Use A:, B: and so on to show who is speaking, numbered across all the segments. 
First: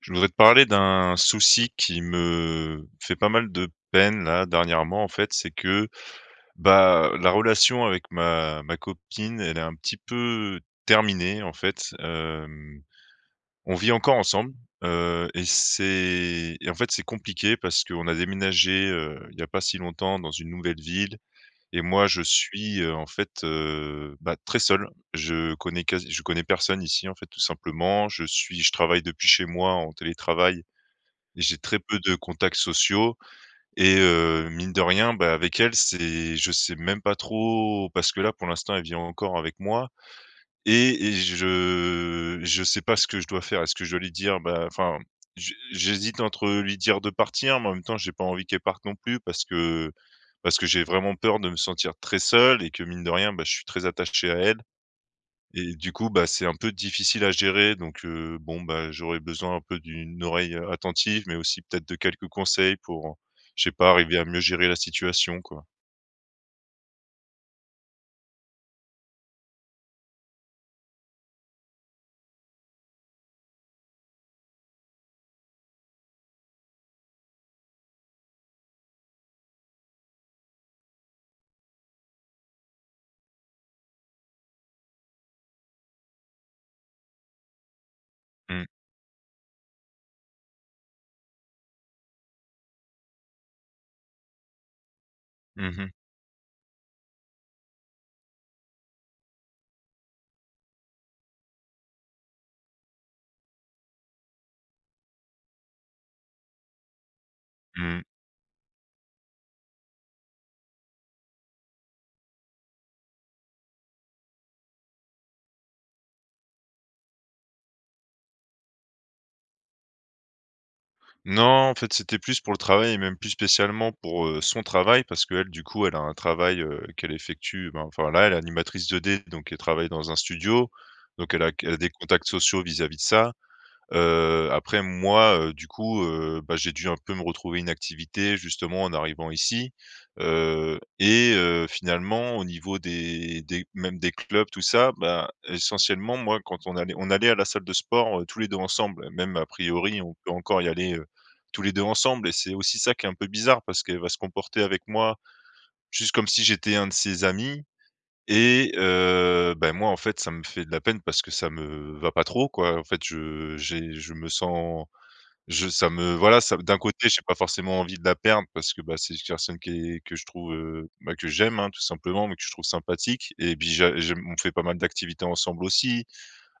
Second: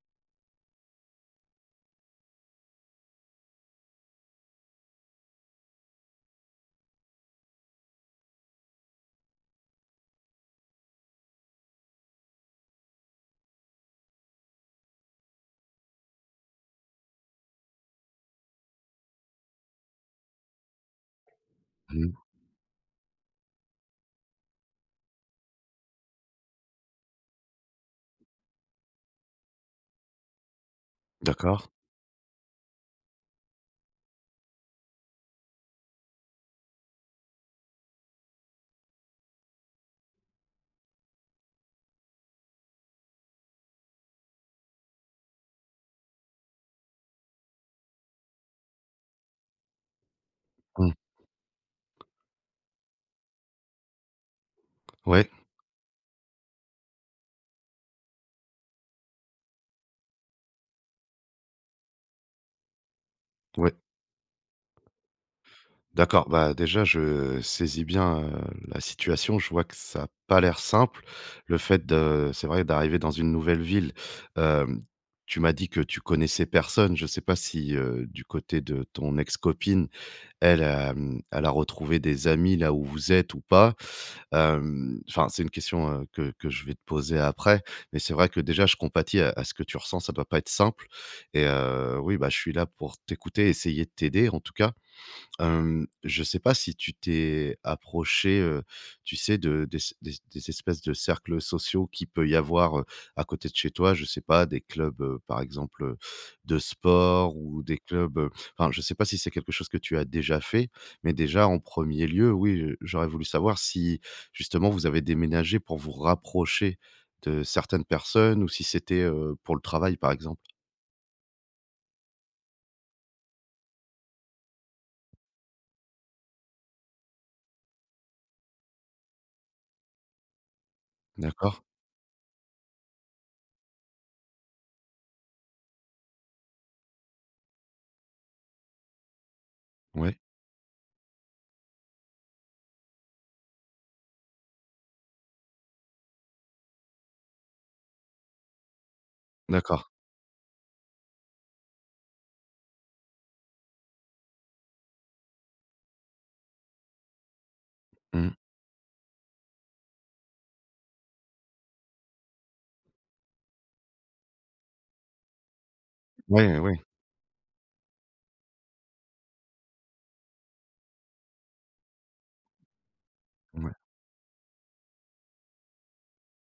A: Je voudrais te parler d'un souci qui me fait pas mal de peine là dernièrement en fait, c'est que, bah, la relation avec ma copine, elle est un petit peu terminée en fait. On vit encore ensemble, et c'est et en fait c'est compliqué parce qu'on a déménagé, il y a pas si longtemps, dans une nouvelle ville, et moi
B: Mmh.
A: je suis, en fait, bah, très seul. Je connais personne ici en fait, tout simplement. Je travaille depuis chez moi, en télétravail. J'ai
B: D'accord.
A: très peu de contacts sociaux, et mine de rien, bah, avec elle, c'est je sais même pas trop, parce que là, pour l'instant, elle vit encore avec moi. Et je sais pas ce que je dois faire. Est-ce que je dois lui dire? Bah, enfin, j'hésite entre lui dire de partir, mais en même temps, j'ai pas envie qu'elle parte non plus, parce que j'ai
B: Mmh.
A: vraiment peur de me sentir très seul, et que mine de rien, bah, je suis très attaché à elle.
B: Ouais,
A: Et du coup, bah, c'est un peu difficile à gérer, donc bon, bah, j'aurais besoin un peu d'une oreille, attentive, mais aussi peut-être de quelques conseils pour, je sais
B: ouais.
A: pas, arriver à mieux gérer la situation, quoi.
B: D'accord, bah, déjà, je saisis bien, la situation. Je vois que ça a pas l'air simple. Le fait de c'est vrai, d'arriver dans une nouvelle ville, hem, tu m'as dit que tu connaissais personne. Je ne sais pas si, du côté de ton ex-copine, elle, elle a retrouvé des amis là où vous êtes ou pas? Enfin, c'est une question, que je vais te poser après, mais c'est vrai que
A: Mmh.
B: déjà je compatis à ce que tu ressens, ça doit pas être simple et oui, bah, je suis là pour t'écouter, essayer de t'aider en tout cas.
A: Mmh mh.
B: Je sais pas si tu t'es approché, tu sais, de des espèces de cercles sociaux qui peut y avoir, à côté de chez toi, je sais pas, des clubs, par exemple, de sport ou des
A: Mmh.
B: clubs, enfin, je sais pas si c'est quelque chose que tu as déjà fait, mais déjà en premier lieu, oui, j'aurais voulu savoir si justement vous avez déménagé pour vous rapprocher de certaines personnes ou si c'était, pour le travail, par exemple?
A: Non, en fait, c'était plus pour le travail, et même plus spécialement pour, son travail, parce qu'elle, du coup, elle a un travail, qu'elle effectue, ben, enfin, là, elle est animatrice 2D, donc elle travaille dans un studio, donc elle a
B: D'accord.
A: elle a des contacts sociaux vis-à-vis de ça. Après moi, du coup, bah, j'ai dû un peu me retrouver une activité, justement en arrivant ici,
B: Ouais,
A: et finalement au niveau des même des clubs tout ça, bah, essentiellement moi quand on allait à la salle de sport, tous les 2 ensemble. Même a
B: d'accord.
A: priori on peut encore y aller, tous les 2 ensemble, et c'est aussi ça qui est un peu bizarre, parce qu'elle va se comporter avec moi juste comme si j'étais un de ses amis.
B: Mmh.
A: Et bah, moi, en fait, ça me fait de la peine, parce que ça me va pas trop, quoi. En fait, je j'ai je me sens je ça me voilà,
B: Ouais,
A: ça,
B: ouais,
A: d'un
B: ouais.
A: côté, j'ai pas forcément envie de la perdre, parce que, bah, c'est une personne qui est que je trouve, que j'aime, hein, tout simplement, mais que je trouve sympathique. Et puis j'aime, on fait pas mal d'activités ensemble aussi.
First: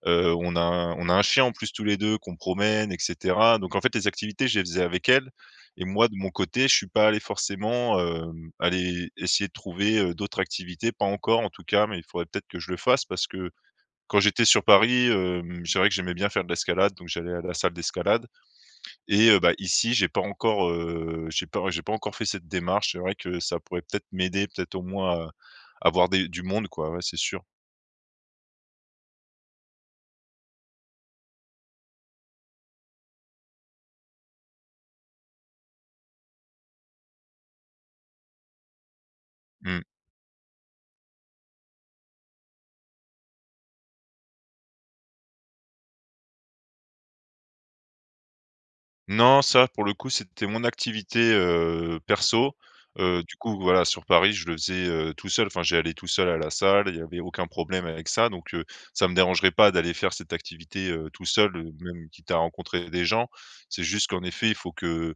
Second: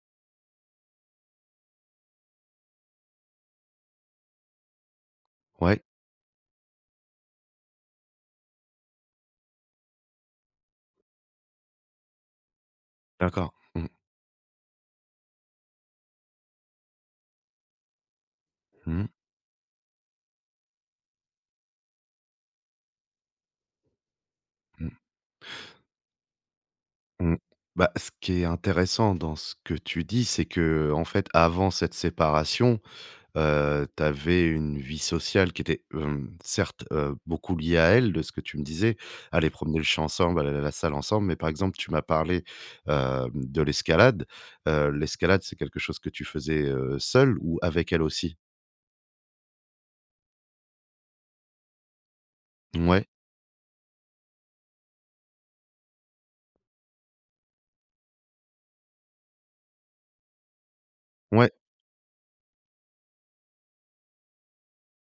A: On a un chien en plus tous les deux, qu'on promène, et cetera. Donc en fait, les activités, je les faisais avec elle.
B: Ouais,
A: Et moi de mon côté, je suis pas allé forcément, aller essayer de trouver, d'autres activités, pas encore en tout cas, mais il faudrait peut-être que je le fasse. Parce que
B: d'accord. Mmh.
A: quand j'étais sur Paris, c'est vrai que j'aimais bien faire de l'escalade, donc j'allais à la salle d'escalade.
B: Mmh.
A: Et bah, ici, j'ai pas encore fait cette démarche. C'est vrai que ça pourrait peut-être m'aider, peut-être au moins à à du monde quoi, ouais, c'est
B: Mmh mh.
A: sûr.
B: Bah, ce qui est intéressant dans ce que tu dis, c'est que en fait, avant cette séparation, tu avais une vie sociale qui était, certes, beaucoup liée à elle, de ce que tu me disais. Aller promener
A: Mmh.
B: le champ ensemble, aller à la salle ensemble, mais par exemple, tu m'as parlé, de l'escalade. L'escalade, c'est quelque chose que tu faisais, seule ou avec elle aussi?
A: Non, ça, pour le coup, c'était mon activité, perso.
B: Ouais,
A: Du coup, voilà, sur Paris, je le faisais, tout seul. Enfin, j'allais tout seul à la salle, il n'y avait aucun problème avec ça, donc ça me dérangerait pas d'aller faire cette activité, tout
B: ouais,
A: seul, même quitte à rencontrer des gens. C'est juste qu'en effet, il faut que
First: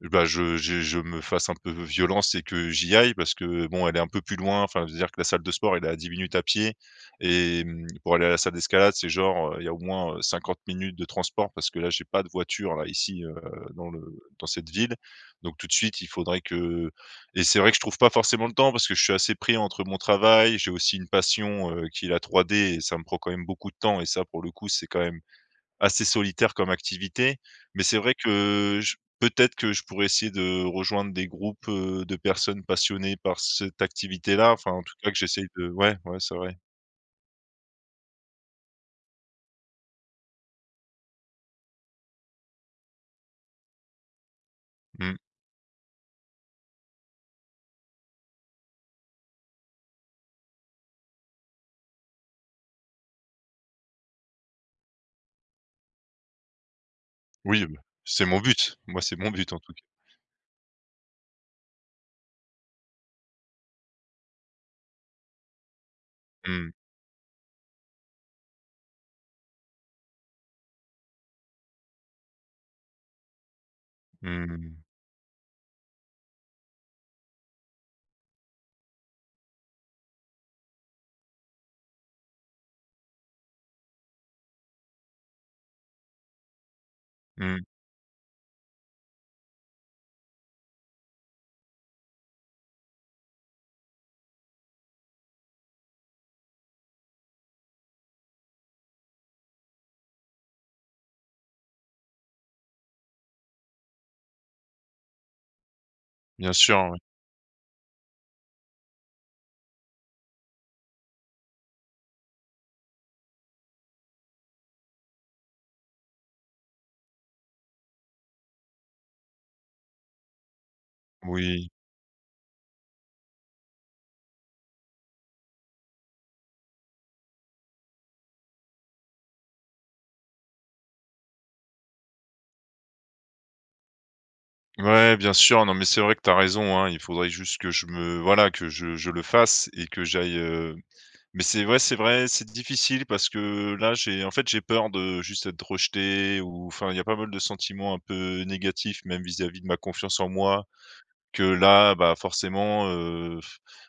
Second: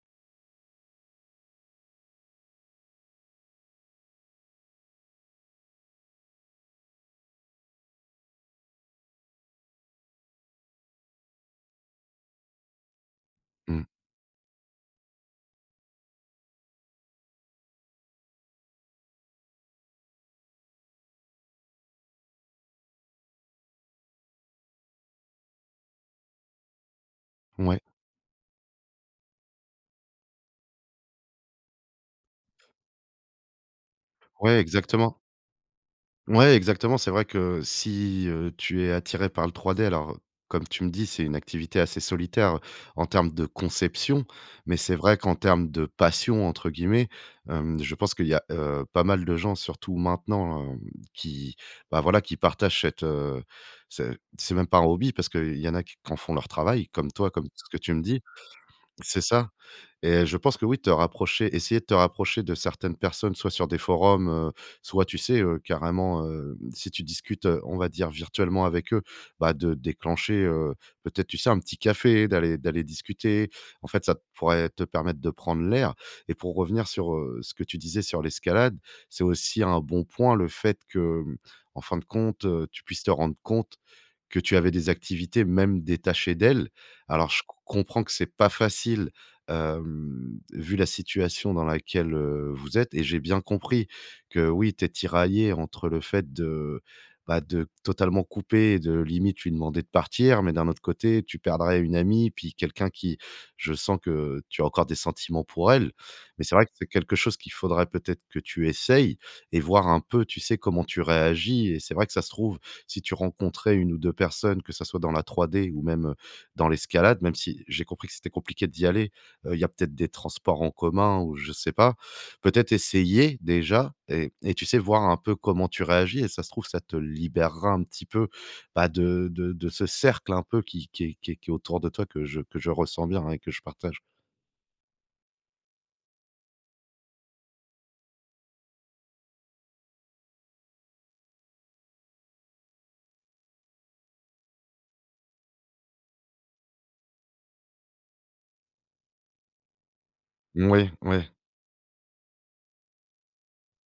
A: bah, je me fasse un peu violence et que j'y aille, parce que bon, elle est un peu plus loin, enfin, c'est à dire que la salle de sport, elle est à 10 minutes à pied. Et pour aller à la salle d'escalade, c'est genre, il y a au moins, 50 minutes de transport, parce que là, j'ai pas de voiture, là, ici,
B: mmh,
A: dans le dans cette ville. Donc tout de suite, il faudrait que. Et c'est vrai que je trouve pas forcément le temps, parce que je suis assez pris entre mon travail. J'ai aussi une passion, qui est la 3D, et ça me prend quand même beaucoup de temps. Et ça, pour le coup, c'est quand même assez solitaire comme activité,
B: ouais,
A: mais c'est vrai que je peut-être que je pourrais essayer de rejoindre des groupes, de personnes passionnées par cette activité-là,
B: ouais,
A: enfin, en tout cas que
B: exactement.
A: j'essaye de ouais, ouais, c'est
B: Ouais,
A: vrai.
B: exactement. C'est vrai que si, tu es attiré par le 3D, alors, comme tu me dis, c'est une activité assez solitaire en termes de conception, mais c'est
A: Mmh.
B: vrai qu'en termes de «passion» entre guillemets, je pense qu'il y a, pas mal de gens, surtout maintenant, qui, bah, voilà, qui partagent cette, ce c'est même pas un hobby parce qu'il y en a qui en font leur travail, comme toi, comme
A: Oui,
B: ce que
A: bah,
B: tu me dis.
A: c'est mon but. Moi, c'est
B: C'est
A: mon but
B: ça.
A: en tout cas.
B: Et je pense que oui, te rapprocher essayer de te rapprocher de certaines personnes, soit sur des forums, soit tu sais, carrément,
A: Mmh.
B: si tu discutes, on va dire virtuellement avec eux, bah, de déclencher, peut-être, tu sais, un petit café, d'aller discuter. En fait, ça pourrait
A: Mmh.
B: te permettre de prendre l'air et pour revenir sur, ce que tu disais sur l'escalade, c'est aussi un bon point le fait que, en fin de compte, tu puisses te rendre compte que tu avais des activités même détachées d'elle. Alors je
A: Mmh.
B: comprends que c'est pas facile, vu la situation dans laquelle, vous êtes, et j'ai bien compris que oui, tu es tiraillée entre le fait de, bah, de totalement couper et de limite lui demander de partir, mais d'un autre côté, tu perdrais une amie, puis quelqu'un qui je sens que tu as encore des sentiments pour elle. Mais
A: Bien
B: c'est vrai que
A: sûr,
B: c'est
A: ouais.
B: quelque chose qu'il faudrait peut-être que tu essayes et voir un peu, tu sais, comment tu réagis et c'est vrai que ça se trouve si tu rencontrais une ou 2 personnes, que ça soit dans la 3D ou même, dans l'escalade, même si j'ai compris que c'était compliqué d'y aller, il y a peut-être des transports en commun ou je
A: Oui.
B: sais pas. Peut-être essayer déjà et tu sais, voir un peu comment tu réagis et ça se trouve, ça te libérera un petit peu, bah, de ce cercle un peu qui est autour de toi que je ressens bien, hein, et que je partage.
A: Ouais, bien sûr, non, mais c'est vrai que tu as raison, hein. Il faudrait juste que je me voilà, que je le fasse et que j'aille, Mais c'est vrai, c'est difficile, parce que là, j'ai en fait, j'ai peur de juste être rejeté, ou enfin, il y a pas mal de sentiments un peu négatifs, même vis-à-vis de ma confiance en moi.
B: Oui, oui,
A: Que là, bah, forcément,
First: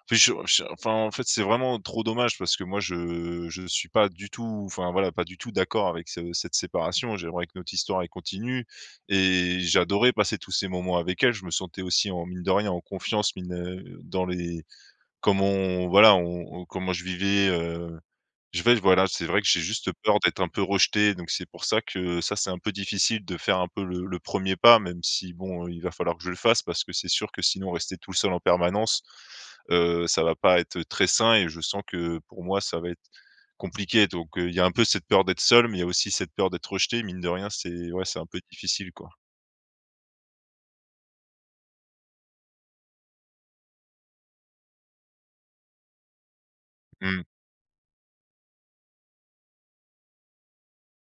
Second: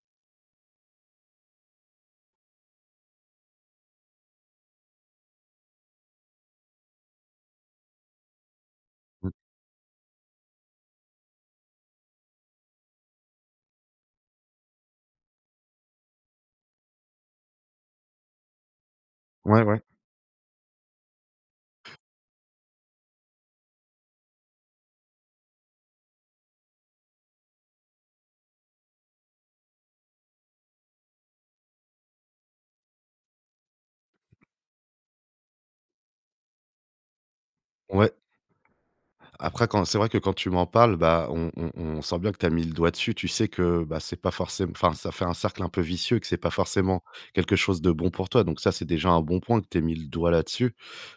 A: puis je enfin, en fait, c'est vraiment trop dommage, parce que moi, je suis pas du tout, enfin, voilà, pas du tout d'accord avec ce cette séparation. J'aimerais que notre histoire, elle continue,
B: mmh.
A: et j'adorais passer tous ces moments avec elle. Je me sentais aussi, en mine de rien, en confiance, dans les comment on voilà, on- comment je vivais, euh, je vais voilà, c'est vrai que j'ai
B: Ouais, ouais.
A: juste peur d'être un peu rejeté, donc c'est pour ça que ça, c'est un peu difficile de faire un peu le 1er pas, même si bon, il va falloir que je le fasse, parce que c'est sûr que sinon, rester tout seul en permanence, ça va pas être très sain, et je sens que pour moi, ça va être compliqué. Donc, il y a un peu cette peur d'être seul, mais il y a aussi cette peur d'être rejeté. Mine de rien, c'est ouais,
B: Ouais.
A: c'est un peu difficile, quoi.
B: Après quand c'est vrai que quand tu m'en parles, bah, on sent bien que tu as mis le doigt dessus. Tu sais que, bah, c'est pas forcément enfin, ça fait un cercle un peu vicieux et que c'est pas forcément
A: Mmh.
B: quelque chose de bon pour toi. Donc ça, c'est déjà un bon point que tu aies mis le doigt là-dessus,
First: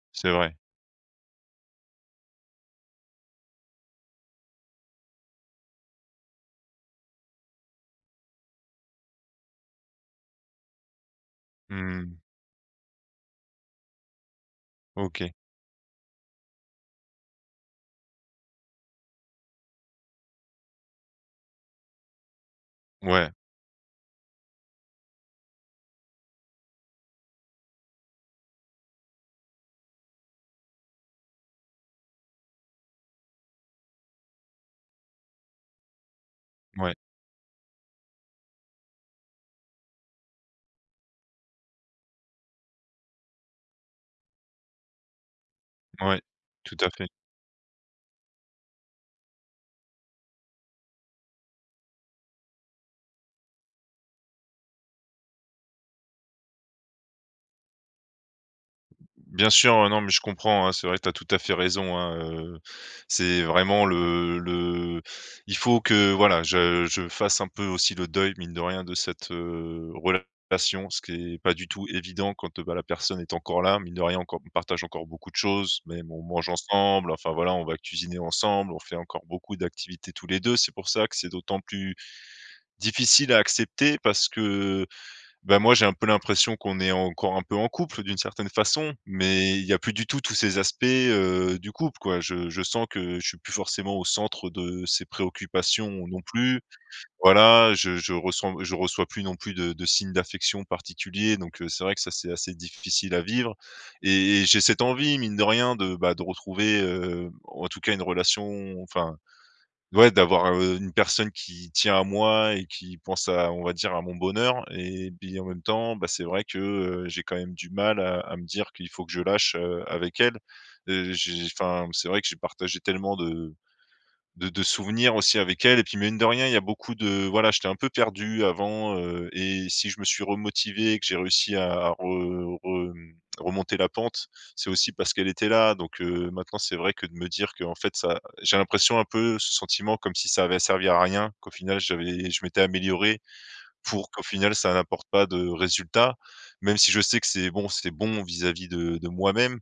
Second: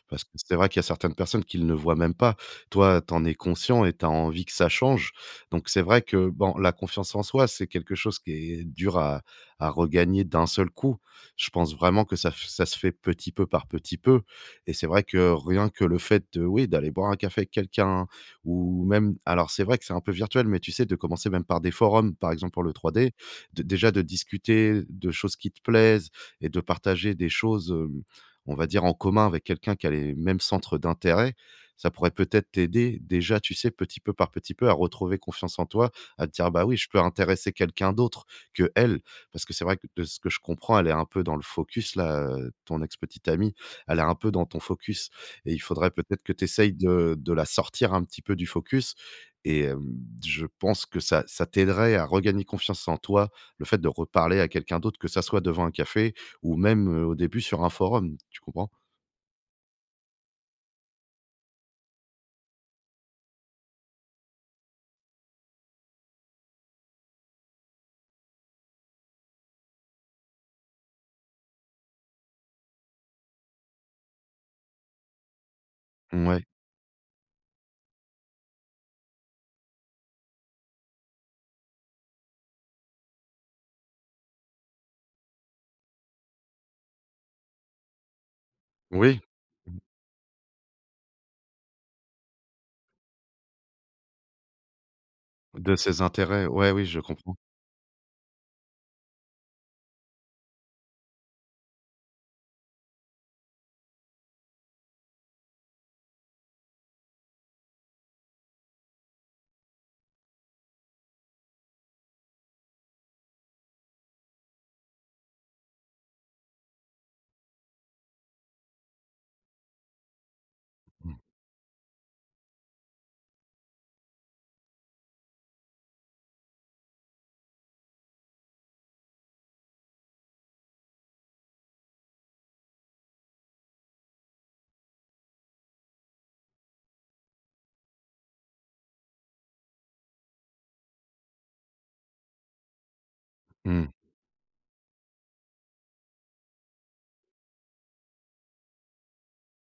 B: parce
A: C'est
B: que
A: vrai.
B: c'est vrai qu'il y a certaines personnes qui ne le voient même pas. Toi, tu en es conscient et tu as envie que ça change. Donc c'est vrai que, bon, la confiance en soi, c'est quelque chose qui est dur à regagner d'un seul coup. Je pense vraiment que
A: Mmh.
B: ça se fait petit peu par petit peu, et c'est vrai
A: OK.
B: que rien que le fait de, oui, d'aller boire un café avec quelqu'un ou même alors c'est vrai que c'est un peu virtuel, mais tu sais, de commencer même par des forums, par exemple pour le 3D,
A: Ouais,
B: de déjà de discuter de choses qui te plaisent et de partager des choses, on va dire en commun avec quelqu'un qui a les mêmes centres d'intérêt. Ça pourrait peut-être t'aider déjà, tu sais, petit peu par petit peu à retrouver confiance en toi, à te dire: «Bah oui, je
A: ouais,
B: peux intéresser quelqu'un d'autre que elle.» Parce que c'est vrai que de ce que je comprends, elle est un peu dans le focus là, ton ex petite amie, elle est un peu dans ton focus et il faudrait
A: ouais,
B: peut-être que tu essayes
A: tout à fait.
B: de la sortir un petit peu du focus, et je pense que ça t'aiderait à regagner confiance en toi, le fait de reparler à quelqu'un d'autre, que ça soit devant un café ou même, au début sur un forum, tu comprends?
A: Bien sûr, non, mais je comprends, hein, c'est vrai que tu as tout à fait raison, hein, c'est vraiment le il faut que voilà, je fasse un peu aussi le deuil, mine de rien, de cette, relation, ce qui est pas du tout évident quand, bah, la personne est encore là. Mine de rien, encore on partage encore beaucoup de choses, même on
B: Ouais.
A: mange ensemble, enfin voilà, on va cuisiner ensemble, on fait encore beaucoup d'activités tous les 2. C'est pour ça que c'est d'autant plus difficile à accepter, parce que, bah, moi, j'ai un peu l'impression qu'on est encore un peu en couple d'une certaine façon,
B: Oui,
A: mais il y a plus du tout tous ces aspects, du couple, quoi. Je sens que je suis plus forcément au centre de ses
B: de ses
A: préoccupations non
B: intérêts,
A: plus.
B: ouais, oui, je comprends.
A: Voilà, je reçois plus non plus de signes d'affection particuliers, donc c'est vrai que ça, c'est assez difficile à vivre. Et j'ai cette envie, mine de rien, de, bah, de retrouver, en tout cas une relation, enfin. Ouais, d'avoir, une personne qui tient à moi et qui pense à, on va dire, à mon bonheur. Et puis en même temps, bah, c'est vrai que, j'ai quand même du mal à me dire qu'il faut que je lâche, avec elle.
B: Mmh.
A: J'ai Enfin, c'est vrai que j'ai partagé tellement de souvenirs aussi avec elle. Et puis mine de rien, il y a beaucoup de voilà, j'étais un peu perdu avant, et si je me suis remotivé et que j'ai réussi à remonter la pente, c'est aussi parce qu'elle était là. Donc maintenant, c'est vrai que de me dire que en fait ça j'ai l'impression un peu ce sentiment comme si ça avait servi à rien, qu'au final j'avais je m'étais amélioré
B: Mmh.
A: pour qu'au final ça n'apporte pas de résultat. Même si je sais que c'est bon vis-à-vis de moi-même.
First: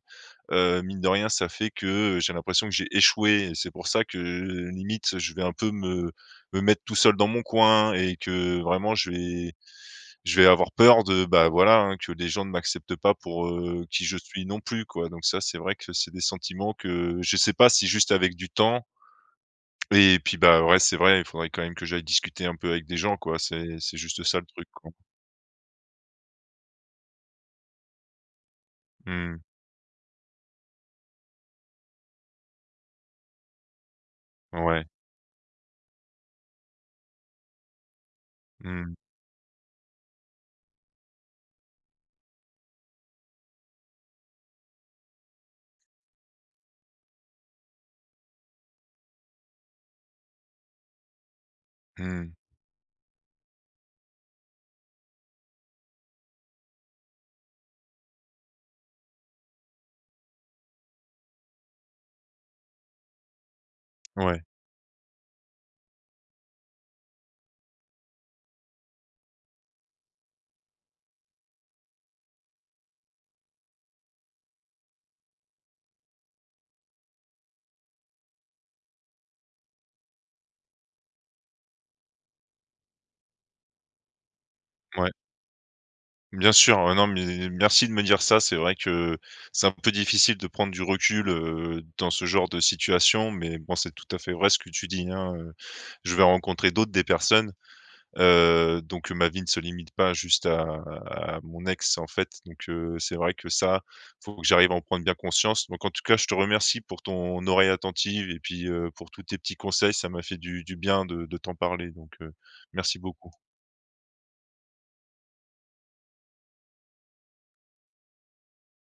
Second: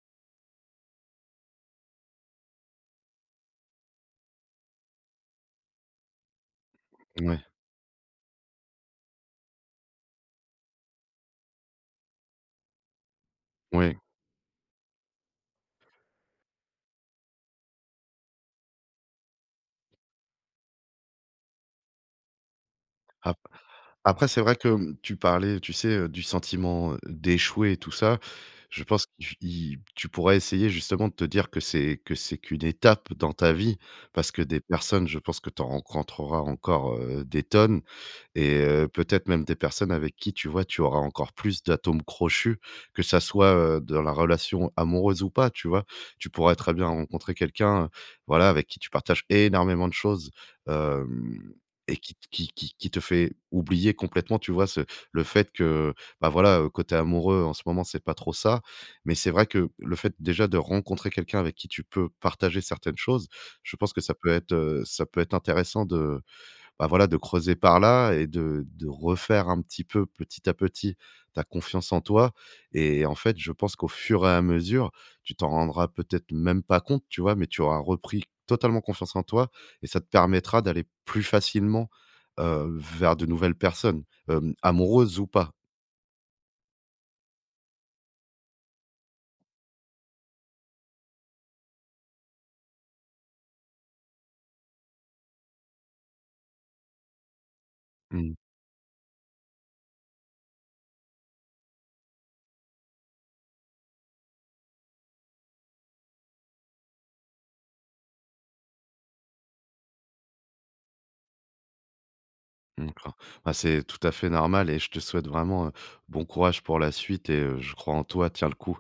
A: Mine de rien, ça fait que j'ai l'impression que j'ai échoué, et c'est pour ça que, limite, je vais un peu me mettre tout seul dans
B: Ouais.
A: mon coin, et que vraiment je vais avoir peur de, bah, voilà, hein, que les gens ne m'acceptent pas pour,
B: Ouais.
A: qui je suis non plus, quoi. Donc ça, c'est vrai que c'est des sentiments que je sais pas si juste avec du temps. Et puis, bah, ouais, c'est vrai, il faudrait quand même que j'aille discuter un peu avec des gens, quoi. C'est juste
B: Après,
A: ça
B: c'est
A: le
B: vrai
A: truc,
B: que,
A: quoi.
B: tu parlais, tu sais, du sentiment, d'échouer et tout ça. Je pense que
A: Mmh.
B: tu pourrais essayer justement de te dire que c'est qu'une étape dans ta vie, parce que des
A: Ouais.
B: personnes, je pense que tu en rencontreras encore, des tonnes et
A: Mmh.
B: peut-être même des personnes avec qui, tu vois, tu auras encore plus d'atomes crochus, que ça soit, dans la relation amoureuse ou pas, tu vois? Tu pourrais très bien rencontrer quelqu'un, voilà, avec qui tu partages énormément de choses, hem et qui
A: Mmh.
B: qui qui qui te fait oublier complètement, tu vois, ce le fait que, bah, voilà, côté amoureux, en ce moment, c'est pas trop ça. Mais c'est vrai que le fait déjà de rencontrer quelqu'un avec qui tu peux partager certaines choses, je pense que
A: Ouais.
B: ça peut être intéressant de bah, voilà, de creuser par là et de refaire un petit peu, petit à petit, ta confiance en toi, et en fait, je pense qu'au fur et à mesure, tu t'en rendras peut-être même pas compte, tu vois? Mais tu auras repris totalement confiance en toi et ça te permettra d'aller plus facilement, vers de nouvelles personnes,
A: Ouais.
B: amoureuses ou pas.
A: Bien sûr, ouais, non, mais merci de me dire ça. C'est vrai que c'est un peu difficile de prendre du recul, dans ce genre de situation, mais bon, c'est tout à fait vrai ce que tu dis, hein. Je vais rencontrer d'autres, des personnes, donc ma vie ne se limite pas juste à mon ex, en fait. Donc c'est vrai que ça, faut que j'arrive à en prendre bien conscience. Donc en tout cas, je te remercie pour ton oreille attentive et puis, pour tous tes petits conseils. Ça m'a fait du bien de t'en parler, donc
B: Mmh,
A: merci
B: d'accord.
A: beaucoup.
B: Bah, c'est tout à fait normal et je te souhaite vraiment, bon courage pour la suite et je crois en toi, tiens le coup.